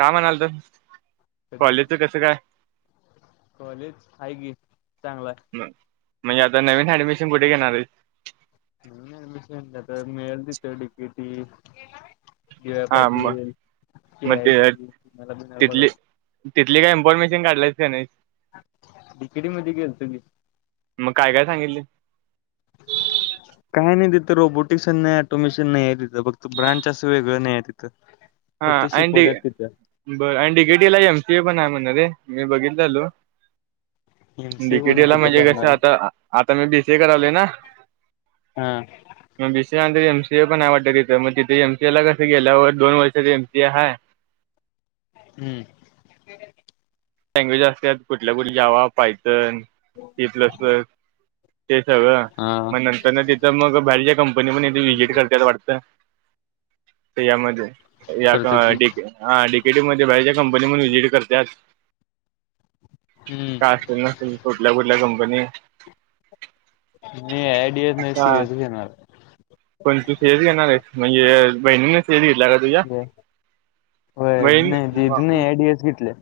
का म्हणालत? कधी. कसं काय? कॉलेज हाय की चांगल. मग म्हणजे आता नवीन ॲडमिशन कुठे घेणार आहे? मिशनता मिळेल तिथ टडिकिटी जव हा मग पाटील, जे, मग आय, ते टी, तुम्हाला बला तिथली बघायचं. तिथली काही इन्फॉर्मेशन काढलंयच का नाहीस. तिकडे मधी गेलतो की. - [unintelligible] काय नाही तित रोबोटिक्स न ऍटोमॅशन नाही तिथं फक्त ब्रँड अस वेगळ नाही हाय तिथं. हा फक्त अँड शिकवतात तिथं बरं आणि डीकेटीला एमसीए पण आहे म्हण रे मी बघितलेलो. एमसीए कोण डिकेटीला कुठं म्हणजे कसं करणार आता आता मी बीसीए करलोय ना. हा. मग बीसीए नंतर एमसीए पण आहे वाटत तिथ मग तिथे एमसीए ला कस गेल्यावर दोन वर्ष एमसीए आहे. हम्म. लँग्वेज असतात कुठल्या कुठ जावा, पायथन सी प्लस. ते सगळं. हा मग नंतर ना तिथं मग बाहेरच्या कंपनी म्हणे व्हिजिट करतात वाटतं. तर यामध्ये या करतात की डी हा डीकेटीई मध्ये बाहेरच्या कंपनी पण व्हिजिट करत्यात. काय हम्म असेल नसेल कुठल्या कुठल्या कंपनी मी ऍड ई नही सी एस इ घेणार. कोण तू सीएसइ घेणारस म्हणजे बहिणी सीएसइ घेतल्या हो नाही दीदी एआयडीएस घेतल्या.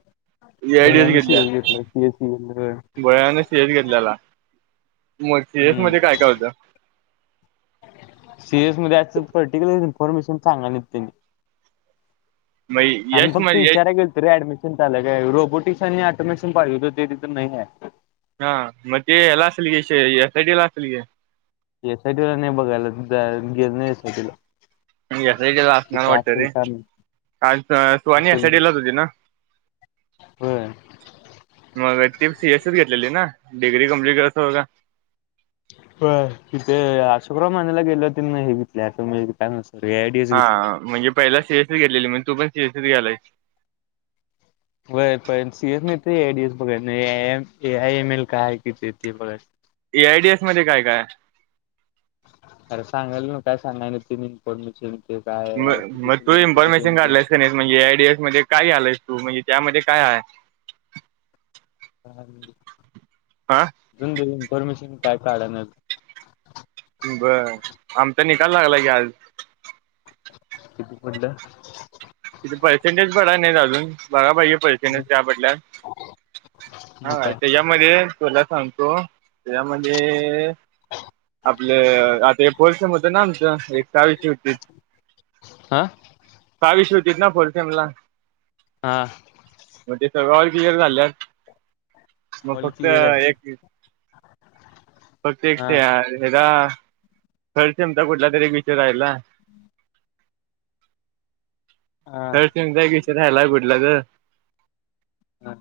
एआयडीएस भैय्यानं सीएस घेतलाय [unintelligible] भयाने सीएस घेतलेला मग सीएस हम्म मध्ये काय काय होतं? सीरयस मध्ये पर्टिक्युलर इन्फॉर्मेशन सांगाय नाहीत त्यांनी. मग आम्ही यश म फक्त इचाराय गेलतो रे ऍडमिशन चालू हाय काय रोबोटिक्स आणि ऑटोमेशन पाहिजे होत ते तिथं नाही आहे. हा मग याला असल की एसआयटी ला असल घे. एसआयटीला नाही बघायला. गेल नाही एसआयटी ला एसआयटीला असणार तिथं वाटत असेल रे काम सुवानी असेल एसआयटी लाच होती ना? होय. मग ती सीएसइ घेतलेली ना डिग्री कम्प्लीट करायचं बघा. होय. तिथे अशोकराव माने ला घेतल्या तीन हे घेतले असेल म्हजे काय ए आय डी एस घेतले. हा म्हणजे पहिला सीएसईस गेलेली म्हण तू पण सीएसई घ्यालास. होय. सीएस नाही ते एडीएस बघ ए आय एम एल काय किती ते एआयडीएस मध्ये काय काय? अरे सांगालोय नव काय सांगायला तिन इन्फॉर्मेशन ते काय म मग आर्टिफिशियल तू इन्फॉर्मेशन इंटेलिजन्स काढलायस का नाहीस म्हणजे एआयडीएस मध्ये काय घ्यालयास तू म्हणजे त्यामध्ये काय आहे? [unintelligible] आ अजून इन्फॉर्मेशन काय काढाय नाय. बरं आमचा निकाल लागला की आज. किती पडलं? तिथे पर्सेंटेज पडाय नाही अजून बघाय पाहिजे. पैसे नही त्याबद्दल्यात मग काय हा मध्ये तुला सांगतो त्यामध्ये आपलं आता हे फोर्थ सेम होत ना आमचं एक वीस होती. आ. काय विषय होतीत ना फोर्थ सेम ला? हा. मग ते सगळ ऑल क्लिअर झाल्यात. मग ऑल फक्त क्लिअर आहे एक फक्त एक ते हा वेगा थर्ड सेमचा कुठला तरी विषय राहिला. हम्म. हा तर तुमचा विषय राहायलाय कुठला तर? हा.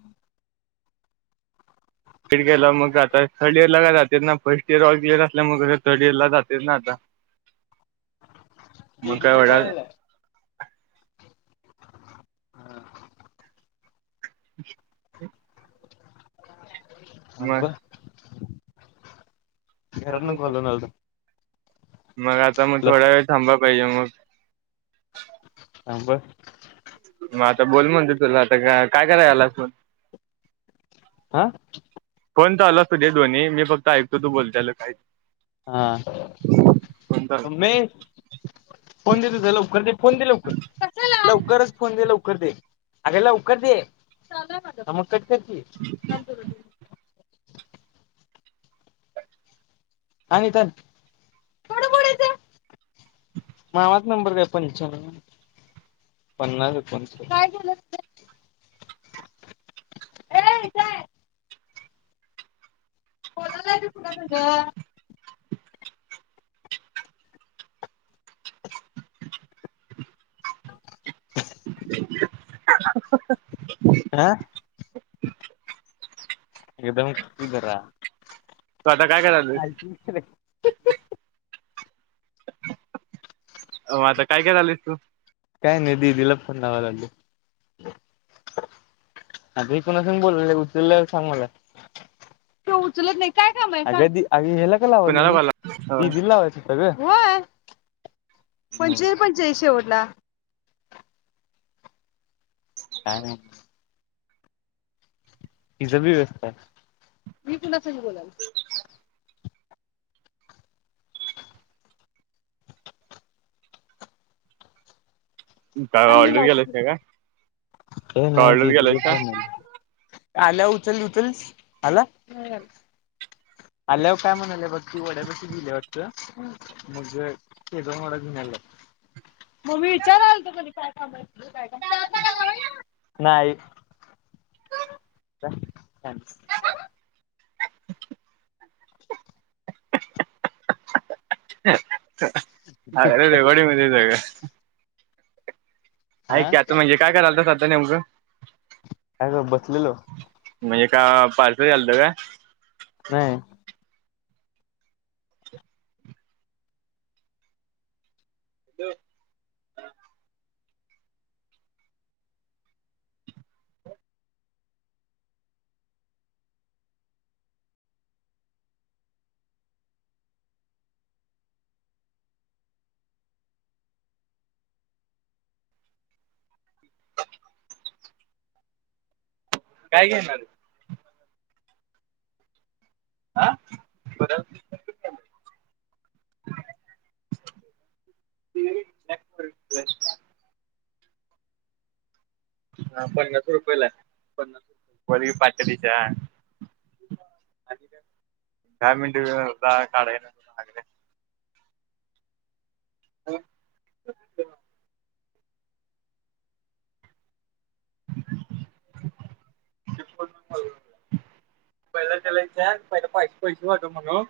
फीड केेला, मग आता थर्ड इयर ला का जाते ना फर्स्ट इयर ऑल क्लियर असल्यामुळं मग थर्ड इयर ला जाते ना आता. [inaudible] मग ददी काय ते वडा पयले हा. अच् हा बर. घरात ना मग घालून आलतो. मग आता मग थोडा वेळ थांबा पाहिजे मग ब मग आता बोल म्हणते तुला आता काय करायलायस तु हा. फोन चालू असुत दे दोन्ही मी फक्त ऐकतो तू बोलतायला काही हा फोन चालू मम्मे फोन दे लवकर दे फोन दे लवकर लवकरच फोन दे लवकर दे. अगं लवकर दे चालू आहे अजून मग कट कर की ह. पोर हा नूतन थोडं पुढ चल. मामा नंबर द्या पंच्यानव पन्नास एकोण काय केलं. ए जाय. कोणालाच कोणा तं [inaudible] [inaudible] का? एकदम खरा तू आता काय करायलीस हो आता काय करालीस तू. काय नाही दीदीला फोन लावा लागलोय. आधी कुना संग बोललोय उचलल्यावर सांग मला ते उचलत नाही काय काम हाय सांग हेला का लावालोय कुणाला मी कॉल दीदीला लावायच. होय पंचेचाळीस पंचेचाळीस शेवटला का नाही. तिझ बी व्यवस्था आहे मी कुणा संग बोलाल. काय हे ऑर्डर केलायस नाही का काय ऑर्डर दिदि कड केलायस फोन का नाही. आल्या उचल उचलच आला. अल्याव काय म्हणाले बघू वड्या बशी गेले वाटत. मग जेवुया केस मग मी विचारालतो कनी नाही. [unintelligible] अजून हे रेकॉर्डिंग मध्येच आहे काय? हा ऐक आता म्हणजे काय करालतास आता नेमकं. काय ग बसलेलो म्हणजे का पार्सल यालतं का? नाही. ह. काय घेणार? हा बदल. हा पन्नास रुपयेला पन्नास रुपये व पातळीच्या दहा मिनट काढाय ना. हा. ह. पहिला त्याला विचार पहिले पैसे वाट म्हणून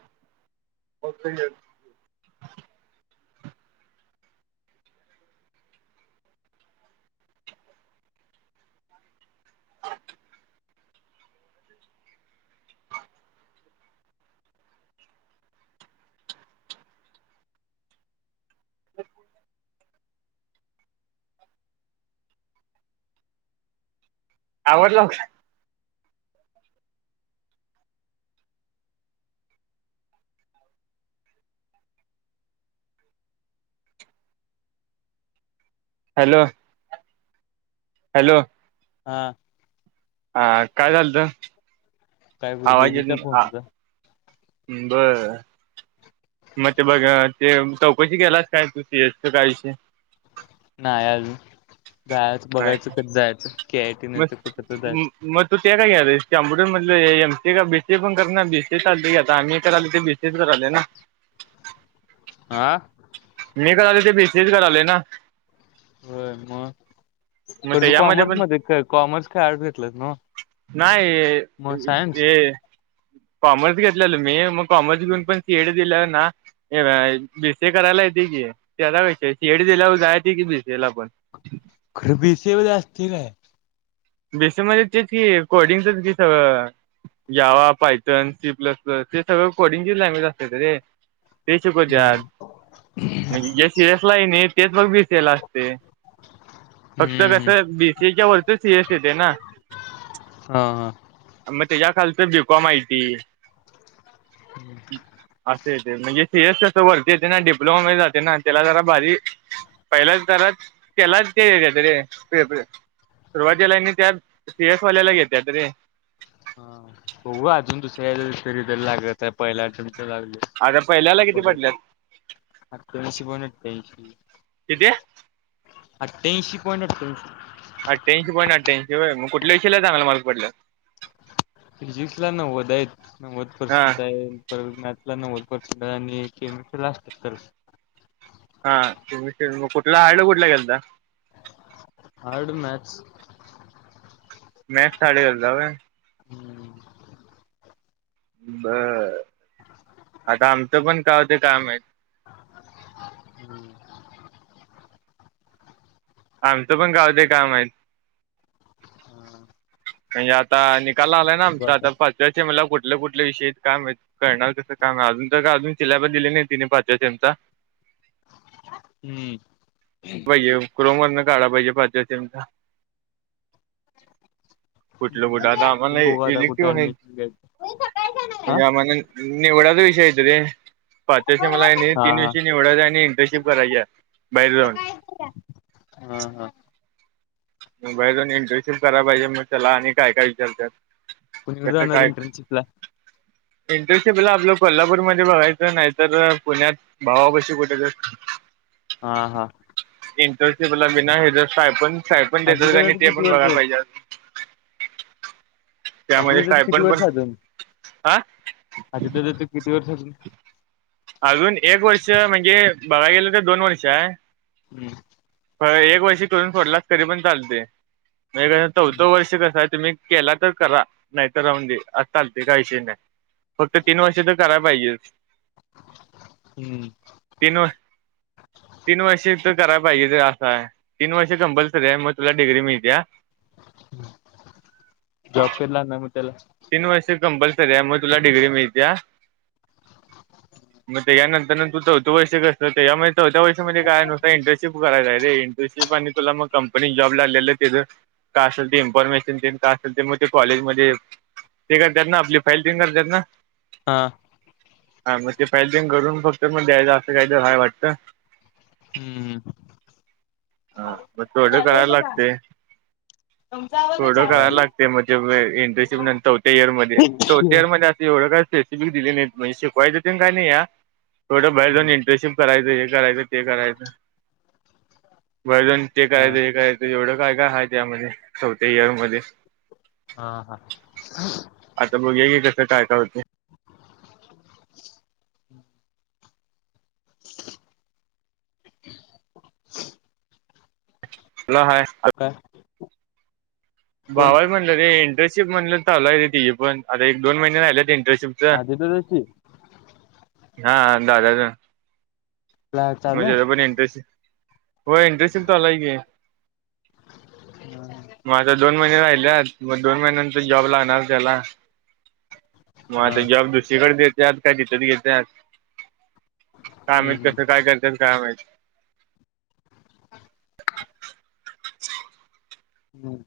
आवडला का हॅलो. हॅलो. हां. हा काय झालंत काय ग आवाज येत दिदीचा ना. फोनचा बर. मग ते बघ ते चौकशी केलास काय तू सी एस च काय विषय नाही अजून जायच नाही बघायचं कस जायचं के आय टी नंतर कुठ तर जायचं. मग मग तू ते का घ्यायलस कॅम्प्युटर मधलं एम सी का बीसीए पण कर ना बीसीए चालतय की आम्ही करालोय ते बी तेचरा आले ना आ मी करालोय ते बीसीएच करालोय ना होय मग मग पर तू त्याच्यामध्ये कॉमर्स पण मध्ये का कॉमर्स काय आर्टस घेतलास न्हव नाही हे कॉमर्स घेतलेल मी मग कॉमर्स घेऊन पण पेढ दिल ना हे बीसीए करायला येते की त्या क सीएड दिल्या जायेत की बीसीए ला पण खरं बीसीए मध्ये असतय काय? बीसीए मध्ये तेच की कोडिंगचच की सगळं Java Python C plus plus हे सगळं कोडिंगचीच लँग्वेज असते रे ते हम्म शिकवत्यात म्हणजे सियस लाई आय नाही तेच मग बीसीएला असते फक्त हम्म हम्म कसं बीसीए च्या वरच तेच येतंय ना हा हा मग त्याच्या खालच बीकॉम आय टी [inaudible] असे येते म्हणजे सीएस सी अस वरती येते ना डिप्लोमा म जाते ना त्याला जरा भारी पहिलाच तररा केलाच [unintelligible] सुरुवातीला आणि त्यात सी एस वाल्याला घेत्यात रे हा बघू अजून दुसऱ्या सेमीस्टर रिझल्ट लागत तर पहिल्या सेमीस्टर तर लागल आता पहिल्याला किती पडल्यात? अठ्ठ्याईंशी पॉईंट अठठ्याऐंशी किती अठ्ठ्याऐंशी पॉइंट अठ्ठ्याऐंशी अठ्ठ्याईंशी पॉईंट अठ्ठ्याईंशी होय. मग कुठल्या विषयाला चांगला मार्क पडलं? फिजिक्स ला नव्वद आहेत नव्वद [unintelligible] आहेत. मॅथ्स हा नव्वद पर्सेंट आहेत आणि केमिस्ट्री ला असतील हा तुमी ते मग कुठला हार्ड कुठला गेलता? हार्ड मॅथ्स मॅथ्स हार्ड गेलता होय. हम्म बर [inaudible] आता आमचं पण काय होत काय माहित. हम्म आमचं पण गाव ते काम आहेत. म्हणजे आता निकाल आलाय ना बघू आमचा आता पा ज्याचे मला कुठल्या कुठल्या विषयी आहेत काय माहित करणार तसं काम अजून तर का अजून सिलॅबस दिले नाही तिने पाचव्या सीमचा हम्म ते क्रोमवरन काढाय पाहिजे पाचव्या सीमचा कुठलं कुठ आता मी आम्हाला बघू आता कुठे इलेक्टिव्ह आहे ऍडमिशन घ्यायचं हा म्हणजे आम्हाला निवडायचं विषय आहेत रे पाचव्या सेमला का नई तीन हा विषय निवडायच आणि इंटर्नशिप करायची आहे बाहेर जाऊन हा हा हा. बाहेर जाऊन इंटर्नशिप कराया पाहिजे मग त्याला आणि काय काय विचारत्यात. कुणीकडे त्याच जाणार काय इंटर्नशिपला इंटर्नशिपला आपलं कोल्हापूरमध्ये बघायचं नाहीतर पुण्यात भावापशी कुठे तर हा हा इंटर्नशिपला बिना हे ज [unintelligible] सायपण [unintelligible] सापण आजी देतात का दादाच ते किती पण वर्ष बघायला पाहिजे आति त्यामध्ये ददा [unintelligible] त किती स्टायपण पण वर्ष अजून हा आजीदादा [unintelligible] तू किती वर्षा जुन अजून एक वर्ष म्हणजे बघा गेलं तर दोन वर्ष आहे हम्म एक वर्षी करून सोडलास तरी पण चालते म्हणजे चौथं वर्ष कसं आहे तुम्ही केला तर करा नाहीतर राऊून द चालते काही इशय नाही फक्त तीन वर्षे तर कराया पाहिजेल हम्म तीन व तीन वर्षे तर करायला पाहिजे ते असा आहे तीन वर्षे कंपलसरी आहे मग तुला डिग्री मिळतीया जॉब कधी लागणार मग त्याला तीन वर्ष कंपल्सरी आहे मग तुला डिग्री मिळतिया. मग त्याच्यानंतरन तू चौथं करतो यामुळे चौथ्या वर्षामध्ये काय - [unintelligible] इंटर्नशिप करायचं रे इंटनशिप आणि तुला मग कंपनीत जॉब लागलेलं तिथं काय असेल ते इन्फॉर्मेशन देन काय असेल ते मग ते कॉलेजमध्ये ते करतात ना आपली फाईल टिंग [unintelligible] करत्यात ना हां हा मग ते फायदिंग [unintelligible] करून फक्त मग द्यायचं असं काही तरी हाय वाटतं ह् हा चालू मग तेवढं हाय करायला बघा तुमचा आवाज आहे थोडं चहा कळायला पाणी? लागते म्हणजे इंटर्नशिप नंतर चौथ्या इयर मध्ये चौथ्या इयर मध्ये असं एवढं कळते दिले नाही म्हणजे शिकवायचं काय नाही या थोडं बाहेर जाऊन इंटर्नशिप करायचं हे करायंच ते करायचं वजन ते हा करायचं हे कायचं एवढं काय काय आहेत यामध्ये चौथ्या इयर मध्ये हा हा आता मग ये की कसं काय का होते [inaudible] लो हाय काय कोण भावाला म्हटलं रे इंटर्नशिप म्हणलं चालू आहे र तेची पण आता एक दोन महिने राहिलेत इंटर्नशिप हजितरची [unintelligible] हा दादा चालू आहे? म्हणजे पण इंटरेस्ट ये हो इंटर्नशिप चालू हाय की मग दोन महिने राहिले मग दोन महिन्यानंतर जॉब लागणार त्याला मग हा आता जॉब दुसरीकडे देत्यात का तिथच देत्यात काय माहीत् हम्म कसं काय करत्यात काय माहीत हम्म